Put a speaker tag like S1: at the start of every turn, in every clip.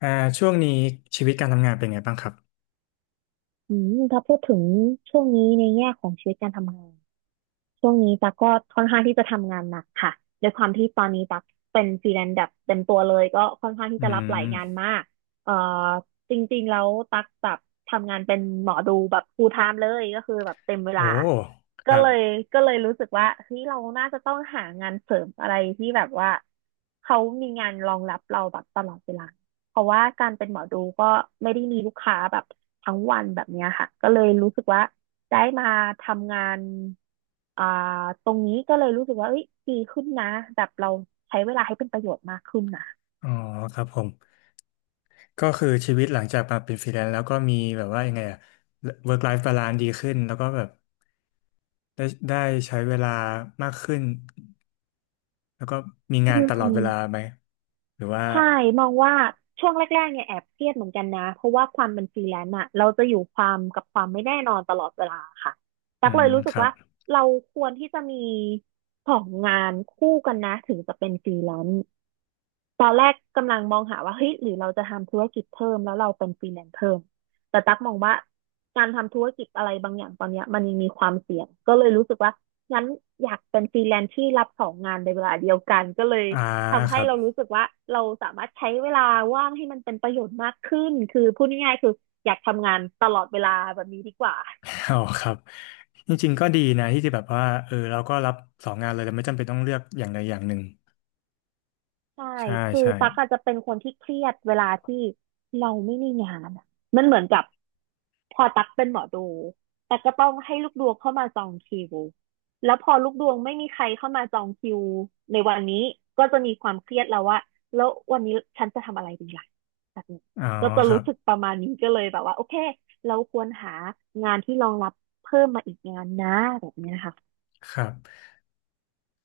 S1: อ่าช่วงนี้ชีวิตการทำงานเป็นไงบ้างครับ
S2: อืมถ้าพูดถึงช่วงนี้ในแง่ของชีวิตการทำงาน ช่วงนี้ตั๊กก็ค่อนข้างที่จะทำงานหนักค่ะด้วยความที่ตอนนี้ตั๊กเป็นฟรีแลนซ์แบบเต็มตัวเลยก็ค่อนข้างที่
S1: อื
S2: จะรับหลายงาน
S1: ม
S2: มากเอ่อจริงๆแล้วตั๊กแบบทำงานเป็นหมอดูแบบ full time เลยก็คือแบบเต็มเว
S1: โอ้
S2: ลา
S1: ค
S2: ก็
S1: รั
S2: เล
S1: บ
S2: ยก็เลยรู้สึกว่าเฮ้ยเราน่าจะต้องหางานเสริมอะไรที่แบบว่าเขามีงานรองรับเราแบบตลอดเวลาเพราะว่าการเป็นหมอดูก็ไม่ได้มีลูกค้าแบบทั้งวันแบบเนี้ยค่ะก็เลยรู้สึกว่า ได้มาทำงานอ่าตรงนี้ก็เลยรู้สึกว่าเอ้ยดีขึ้นนะแบบเราใช้เวลาให้เป็นประโยชน์มากขึ้นนะ
S1: อ๋อครับผมก็คือชีวิตหลังจากมาเป็นฟรีแลนซ์แล้วก็มีแบบว่ายังไงอะ work life balance ดีขึ้นแล้วก็แบบได้ใช้เวลามากขึ้นแล้วก็มี
S2: อื
S1: งานตลอด
S2: ม
S1: เวลาไหมหรือว่า
S2: ใช่มองว่าช่วงแรกๆเนี่ยแอบเครียดเหมือนกันนะเพราะว่าความเป็นฟรีแลนซ์อะเราจะอยู่ความกับความไม่แน่นอนตลอดเวลาค่ะ
S1: อื
S2: ตักเล
S1: ม
S2: ยรู้สึ
S1: ค
S2: ก
S1: รับ
S2: ว่าเราควรที่จะมีสองงานคู่กันนะถึงจะเป็นฟรีแลนซ์ ตอนแรกกำลังมองหาว่าเฮ้ยหรือเราจะทำธุรกิจเพิ่มแล้วเราเป็นฟรีแลนซ์เพิ่มแต่ตั๊กมองว่าการทำธุรกิจอะไรบางอย่างตอนเนี้ยมันยังมีความเสี่ยงก็เลยรู้สึกว่างั้นอยากเป็นฟรีแลนซ์ที่รับสองงานในเวลาเดียวกันก็เลย
S1: อ่า
S2: ทำ
S1: ค
S2: ให้
S1: รับ
S2: เรารู้สึกว่าเราสามารถใช้เวลาว่างให้มันเป็นประโยชน์มากขึ้นคือพูดง่ายๆคืออยากทำงานตลอดเวลาแบบนี้ดีกว่า
S1: อ๋อครับจริงๆก็ดีนะที่จะแบบว่าเออเราก็รับสองงานเลยแต่ไม่จำเป็นต้องเลือกอย่างใดอย่างหนึ่ง
S2: ใช่
S1: ใช่
S2: คือ
S1: ใช่
S2: ตั๊กอาจจะเป็นคนที่เครียดเวลาที่เราไม่มีงานอะมันเหมือนกับ พอตักเป็นหมอดูแต่ก็ต้องให้ลูกดวงเข้ามาจองคิวแล้วพอลูกดวงไม่มีใครเข้ามาจองคิวในวันนี้ก็จะมีความเครียดแล้วว่าแล้ววันนี้ฉันจะทำอะไรดีล่ะแบบนี้
S1: อ๋อ
S2: ก็จะ
S1: ครั
S2: รู้สึก
S1: บ
S2: ประมาณนี้ก็เลยแบบว่าโอเคเราควรหางานที่รองรับเพิ่มมาอีกงานนะแบบนี้นะคะ
S1: ครับ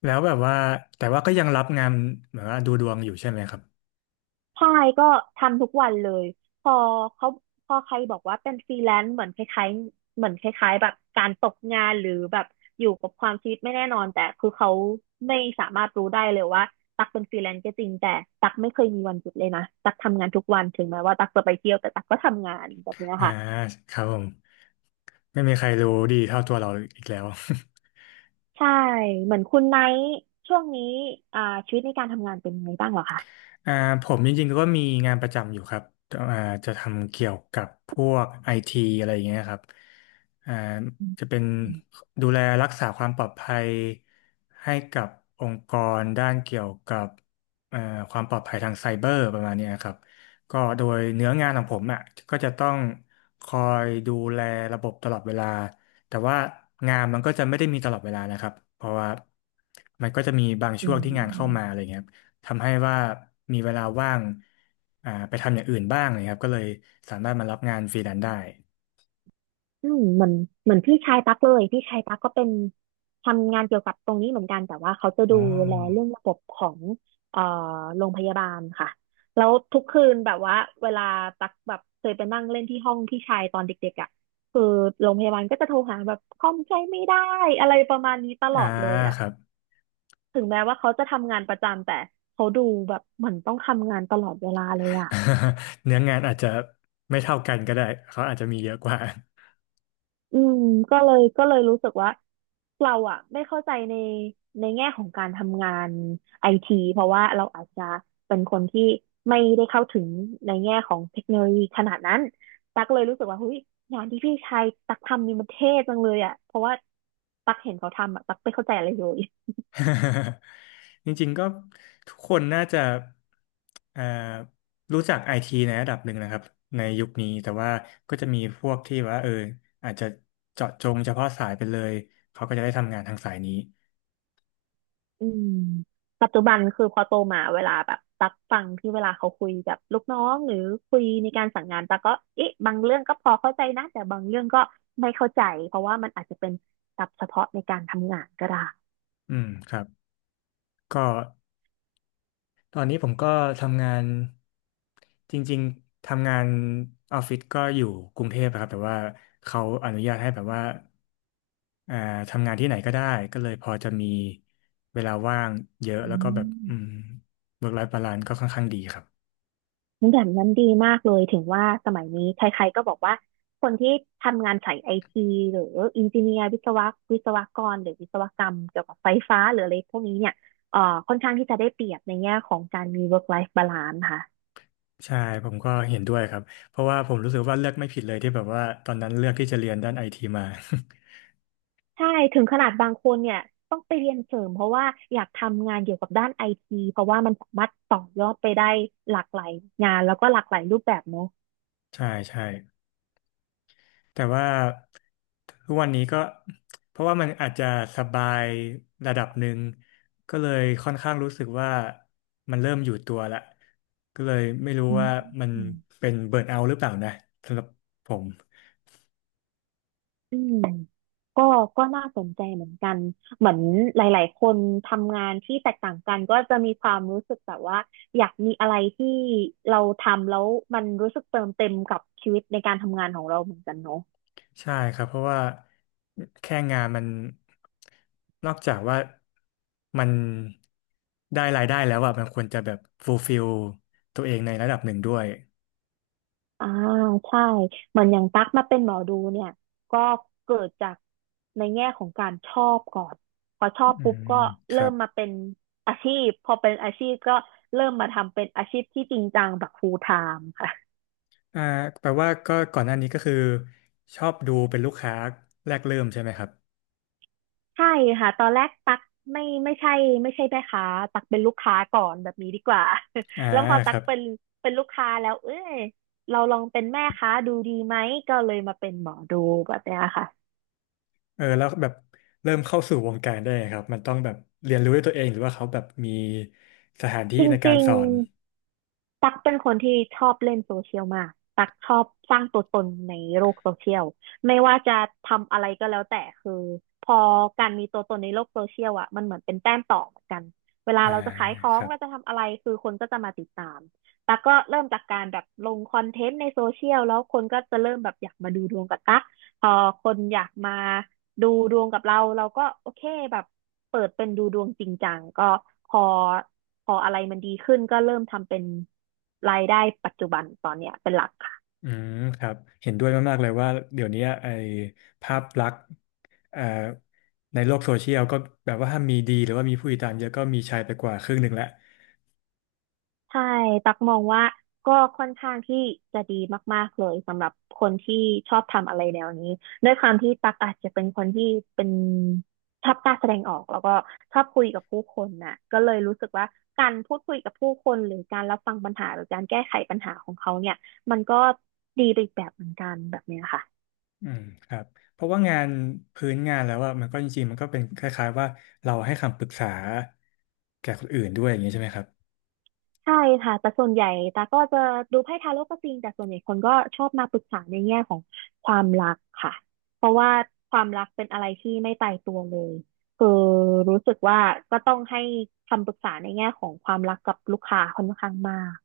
S1: แล้วแบบว่าแต่ว่าก็ยังรับงานแบบว่าดูดวงอยู่ใช่ไหมครับ
S2: ใช่ก็ทำทุกวันเลยพอเขาพอใครบอกว่าเป็นฟรีแลนซ์เหมือนคล้ายๆเหมือนคล้ายๆแบบการตกงานหรือแบบอยู่กับความชีวิตไม่แน่นอนแต่คือเขาไม่สามารถรู้ได้เลยว่าตักเป็นฟรีแลนซ์ก็จริงแต่ตักไม่เคยมีวันหยุดเลยนะตักทำงานทุกวันถึงแม้ว่าตักจะไปเที่ยวแต่ตักก็ทำงานแบบเนี้ย
S1: อ่า
S2: ค่ะ
S1: ครับผมไม่มีใครรู้ดีเท่าตัวเราอีกแล้ว
S2: ใช่เหมือนคุณไนท์ช่วงนี้อ่าชีวิตในการทำงานเป็นไงบ้างเหรอคะ
S1: อ่าผมจริงๆก็มีงานประจำอยู่ครับอ่าจะทำเกี่ยวกับพวกไอทีอะไรอย่างเงี้ยครับอ่า
S2: อื
S1: จะ
S2: ม
S1: เป็นดูแลรักษาความปลอดภัยให้กับองค์กรด้านเกี่ยวกับเอ่อความปลอดภัยทางไซเบอร์ประมาณเนี้ยครับก็โดยเนื้องานของผมอ่ะก็จะต้องคอยดูแลระบบตลอดเวลาแต่ว่างานมันก็จะไม่ได้มีตลอดเวลานะครับเพราะว่ามันก็จะมีบาง
S2: อื
S1: ช่วงที่งานเข้ามาอะ
S2: ม
S1: ไรเงี้ย ทำให้ว่ามีเวลาว่างไปทำอย่างอื่นบ้างนะครับก็เลยสามารถมารับงานฟรีแลนซ์ได้
S2: อืมเหมือนพี่ชายตั๊กเลยพี่ชายตั๊กก็เป็นทำงานเกี่ยวกับตรงนี้เหมือนกันแต่ว่าเขาจะ
S1: อ๋
S2: ดูแลเรื่อง
S1: อ
S2: ระบบของเอ่อโรงพยาบาลค่ะแล้วทุกคืนแบบว่าเวลาตั๊กแบบเคยไปนั่งเล่นที่ห้องพี่ชายตอนเด็กๆอ่ะคือโรงพยาบาลก็จะโทรหาแบบคล่อมใจไม่ได้อะไรประมาณนี้ตล
S1: อ่า
S2: อดเลยอ่ะ
S1: ครับ
S2: ถึงแม้ว่าเขาจะทำงานประจำแต่เขาดูแบบเหมือนต้องทำงานตลอดเวลาเลยอ่ะ
S1: เนื้องานอาจจะไม่เท่ากันก็ได้เขาอาจจะมีเยอะกว่า
S2: อืมก็เลยรู้สึกว่า เราอะไม่เข้าใจในแง่ของการทำงานไอทีเพราะว่าเราอาจจะเป็นคนที่ไม่ได้เข้าถึงในแง่ของเทคโนโลยีขนาดนั้นตักเลยรู้สึกว่าเฮ้ยงานที่พี่ชายตักทำนี่มันเท่จังเลยอะเพราะว่าตักเห็นเขาทำอะตักไม่เข้าใจอะไรเลย
S1: จริงๆก็ทุกคนน่าจะเอ่อรู้จักไอทีในระดับหนึ่งนะครับในยุคนี้แต่ว่าก็จะมีพวกที่ว่าอาจจะเจาะจงเฉพาะสายไปเลยเขาก็จะได้ทำงานทางสายนี้
S2: อืมปัจจุบันคือพอโตมาเวลาแบบตักฟังที่เวลาเขาคุยกับลูกน้องหรือคุยในการสั่งงานตักก็เอ๊ะบางเรื่องก็พอเข้าใจนะแต่บางเรื่องก็ไม่เข้าใจเพราะว่ามันอาจจะเป็นศัพท์เฉพาะในการทำงานก็ได้
S1: อืมครับก็ ตอนนี้ผมก็ทำงานจริงๆทำงานออฟฟิศก็อยู่กรุงเทพอะครับแต่ว่าเขาอนุญาตให้แบบว่าอ่าทำงานที่ไหนก็ได้ก็เลยพอจะมีเวลาว่างเยอะ
S2: อื
S1: แล้วก็แบบ
S2: ม
S1: work life balance ก็ค่อนข้างดีครับ
S2: งั้นแบบนั้นดีมากเลยถึงว่าสมัยนี้ใครๆก็บอกว่าคนที่ทำงานสายไอทีหรืออินจิเนียร์วิศวะวิศวกรหรือวิศวกรรมเกี่ยวกับไฟฟ้าหรืออะไรพวกนี้เนี่ยเอ่อค่อนข้างที่จะได้เปรียบในแง่ของการมี work life balance ค่ะ
S1: ใช่ผมก็เห็นด้วยครับเพราะว่าผมรู้สึกว่าเลือกไม่ผิดเลยที่แบบว่าตอนนั้นเลือกที่จะเรียนด้านไอทีมา
S2: ใช่ถึงขนาดบางคนเนี่ยต้องไปเรียนเสริมเพราะว่าอยากทำงานเกี่ยวกับด้านไอทีเพราะว่ามันสามารถต่อยอดไปได้หลากหลายงานแล้วก็หลากหลายรูปแบบเนาะ
S1: ใช่ใช่ แต่ว่าทุกวันนี้ก็เพราะว่ามันอาจจะสบายระดับหนึ่งก็เลยค่อนข้างรู้สึกว่ามันเริ่มอยู่ตัวละก็เลยไม่รู้
S2: อื
S1: ว่ามั
S2: ม
S1: นเป็นเบิร์นเอาท์หรือเปล่านะสำหรับผม
S2: อืมก็ก็น่าสนใจเหมือนกันเหมือนหลายๆคนทำงานที่แตกต่างกันก็จะมีความรู้สึกแบบว่าอยากมีอะไรที่เราทำแล้วมันรู้สึกเติมเต็มกับชีวิตในการทำงานของเราเหมือนกันเนาะ
S1: ใช่ครับเพราะว่าแค่งานมันนอกจากว่ามันได้รายได้แล้วอะมันควรจะแบบฟูลฟิลตัวเองในระดับหนึ่งด้วย
S2: อ่าใช่เหมือนอย่างตั๊กมาเป็นหมอดูเนี่ยก็เกิดจากในแง่ของการชอบก่อนพอชอบ
S1: อื
S2: ปุ๊บ
S1: ม
S2: ก็
S1: ค
S2: เริ่
S1: รั
S2: ม
S1: บ
S2: มาเป็นอาชีพพอเป็นอาชีพก็เริ่มมาทำเป็นอาชีพที่จริงจังแบบ full time ค่ะ
S1: อ่าแปลว่าก็ก่อนหน้านี้ก็คือชอบดูเป็นลูกค้าแรกเริ่มใช่ไหมครับ
S2: ใช่ค่ะตอนแรกตั๊กไม่ไม่ใช่ไม่ใช่แม่ค้าตั๊กเป็นลูกค้าก่อนแบบนี้ดีกว่า
S1: อ่า
S2: แล้วพอ
S1: ค
S2: ตั๊
S1: รั
S2: ก
S1: บ
S2: เป็นลูกค้าแล้วเอ้ยเราลองเป็นแม่ค้าดูดีไหมก็เลยมาเป็นหมอดูแบบเนี้ยค่ะ
S1: แล้วแบบเริ่มเข้าสู่วงการได้ไงครับมันต้องแบบเรียนรู้ด้วยตัวเองหรือว่าเขาแบบมีสถานที่
S2: จ
S1: ในการ
S2: ริง
S1: สอน
S2: ตักเป็นคนที่ชอบเล่นโซเชียลมากตักชอบสร้างตัวตนในโลกโซเชียลไม่ว่าจะทำอะไรก็แล้วแต่คือพอการมีตัวตนในโลกโซเชียลอ่ะมันเหมือนเป็นแต้มต่อเหมือนกันเวลา
S1: อ่า
S2: เราจะขายขอ
S1: ค
S2: ง
S1: รับ
S2: เราจะทำอะไรคือคนก็จะมาติดตามตักก็เริ่มจากการแบบลงคอนเทนต์ในโซเชียลแล้วคนก็จะเริ่มแบบอยากมาดูดวงกับตัก พอคนอยากมาดูดวงกับเราเราก็โอเคแบบเปิดเป็นดูดวงจริงจังก็พอพออะไรมันดีขึ้นก็เริ่มทำเป็นรายได้ปัจจุบันตอนเนี้ยเป็นหลักค่ะ
S1: อืมครับเห็นด้วยมากๆเลยว่าเดี๋ยวนี้ไอ้ภาพลักษณ์เอ่อในโลกโซเชียลก็แบบว่าถ้ามีดีหรือว่ามีผู้ติดตามเยอะก็มีชายไปกว่าครึ่งหนึ่งแล้ว
S2: ใช่ตักมองว่าก็ค่อนข้างที่จะดีมากๆเลยสำหรับคนที่ชอบทำอะไรแนวนี้ด้วยความที่ตักอาจจะเป็นคนที่เป็นชอบกล้าแสดงออกแล้วก็ชอบคุยกับผู้คนน่ะก็เลยรู้สึกว่าการพูดคุยกับผู้คนหรือการรับฟังปัญหาหรือการแก้ไขปัญหาของเขาเนี่ยมันก็ดีไปอีกแบบเหมือนกันแบบเนี้ยค่ะ
S1: อืมครับเพราะว่างานพื้นงานแล้วอะมันก็จริงๆมันก็เป็นคล้ายๆว่าเราให้คำปรึกษาแก่คนอื่นด้วยอย่างนี้ใช่ไหมครับ
S2: ใช่ค่ะแต่ส่วนใหญ่ตาก็จะดูไพ่ทาโร่ก็จริงแต่ส่วนใหญ่คนก็ชอบมาปรึกษาในแง่ของความรักค่ะเพราะว่าความรักเป็นอะไรที่ไม่ตายตัวเลยคือรู้สึกว่าก็ต้องให้คำปรึกษาในแง่ของความรักกับลูกค้าค่อนข้างมาก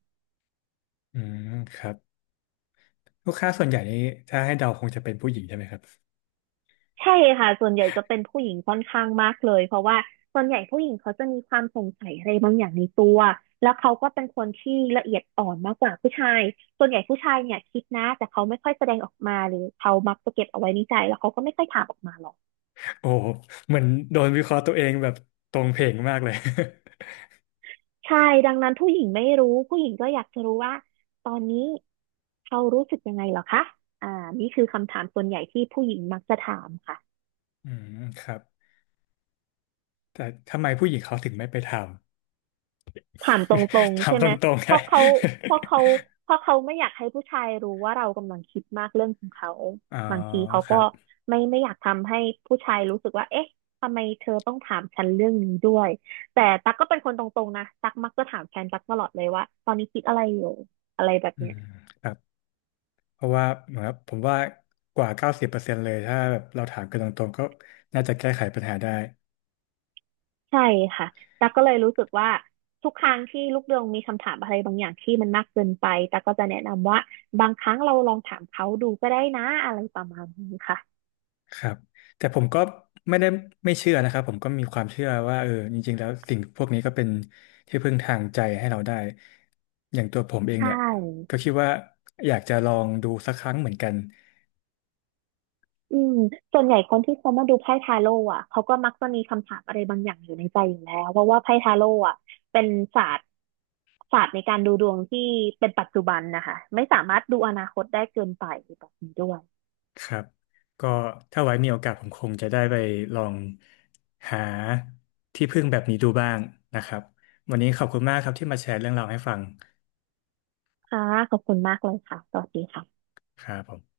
S1: อืมครับลูกค้าส่วนใหญ่นี่ถ้าให้เดาคงจะเป็นผู้หญิงใช่ไหมครับ
S2: ใช่ค่ะส่วนใหญ่จะเป็นผู้หญิงค่อนข้างมากเลยเพราะว่าส่วนใหญ่ผู้หญิงเขาจะมีความสงสัยอะไรบางอย่างในตัวแล้วเขาก็เป็นคนที่ละเอียดอ่อนมากกว่าผู้ชายส่วนใหญ่ผู้ชายเนี่ยคิดนะแต่เขาไม่ค่อยแสดงออกมาหรือเขามักจะเก็บเอาไว้ในใจแล้วเขาก็ไม่ค่อยถามออกมาหรอก
S1: โอ้โหเหมือนโดนวิเคราะห์ตัวเองแบบตรงเพลงมากเลย
S2: ใช่ดังนั้นผู้หญิงไม่รู้ผู้หญิงก็อยากจะรู้ว่าตอนนี้เขารู้สึกยังไงเหรอคะอ่านี่คือคำถามส่วนใหญ่ที่ผู้หญิงมักจะถามค่ะ
S1: อืมครับแต่ทำไมผู้หญิงเขาถึงไม่ไปท
S2: ถามตรง
S1: ำ ท
S2: ๆใช่
S1: ำต
S2: ไหม
S1: รงๆ
S2: เพ
S1: ไง
S2: ราะเขาเพ ราะเขาเพราะเขาไม่อยากให้ผู้ชายรู้ว่าเรากำลังคิดมากเรื่องของเขา
S1: อ๋อ
S2: บางทีเขา
S1: ค
S2: ก็
S1: รับ
S2: ไม่อยากทำให้ผู้ชายรู้สึกว่าเอ๊ะทำไมเธอต้องถามฉันเรื่องนี้ด้วยแต่ตั๊กก็เป็นคนตรงๆนะตั๊กมักจะถามแฟนตั๊กตลอดเลยว่าตอนนี้คิดอะไรอยู่อะไรแบบ
S1: อื
S2: เนี้ย
S1: มครับ เพราะว่าเหมือนกับผมว่ากว่า90%เลยถ้าแบบเราถามกันตรงๆก็น่าจะแก้ไขปัญหาได้
S2: ใช่ค่ะตั๊กก็เลยรู้สึกว่าทุกครั้งที่ลูกเดืองมีคำถามอะไรบางอย่างที่มันมากเกินไปตั๊กก็จะแนะนำว่าบางครั้งเราลองถามเขาดูก็ได้นะอะไรประมาณนี้ค่ะ
S1: ครับแต่ผมก็ไม่ได้ไม่เชื่อนะครับผมก็มีความเชื่อว่าเออจริงๆแล้วสิ่งพวกนี้ก็เป็นที่พึ่งทางใจให้เราได้อย่างตัวผมเอง
S2: ใช
S1: เนี่ยก็
S2: ่
S1: คิดว่าอยากจะลองดูสักครั้งเหมือนกัน
S2: อืมส่วนใหญ่คนที่เขามาดูไพ่ทาโร่อ่ะเขาก็มักจะมีคำถามอะไรบางอย่างอยู่ในใจอยู่แล้วเพราะว่าไพ่ทาโร่อ่ะเป็นศาสตร์ศาสตร์ในการดูดวงที่เป็นปัจจุบันนะคะไม่สามารถดูอนาคตได้เกินไปแบบนี้ด้วย
S1: ครับก็ถ้าไว้มีโอกาสผมคงจะได้ไปลองหาที่พึ่งแบบนี้ดูบ้างนะครับวันนี้ขอบคุณมากครับที่มาแชร์เรื่องราวให้ฟัง
S2: ค่ะขอบคุณมากเลยค่ะสวัสดีค่ะ
S1: ครับผม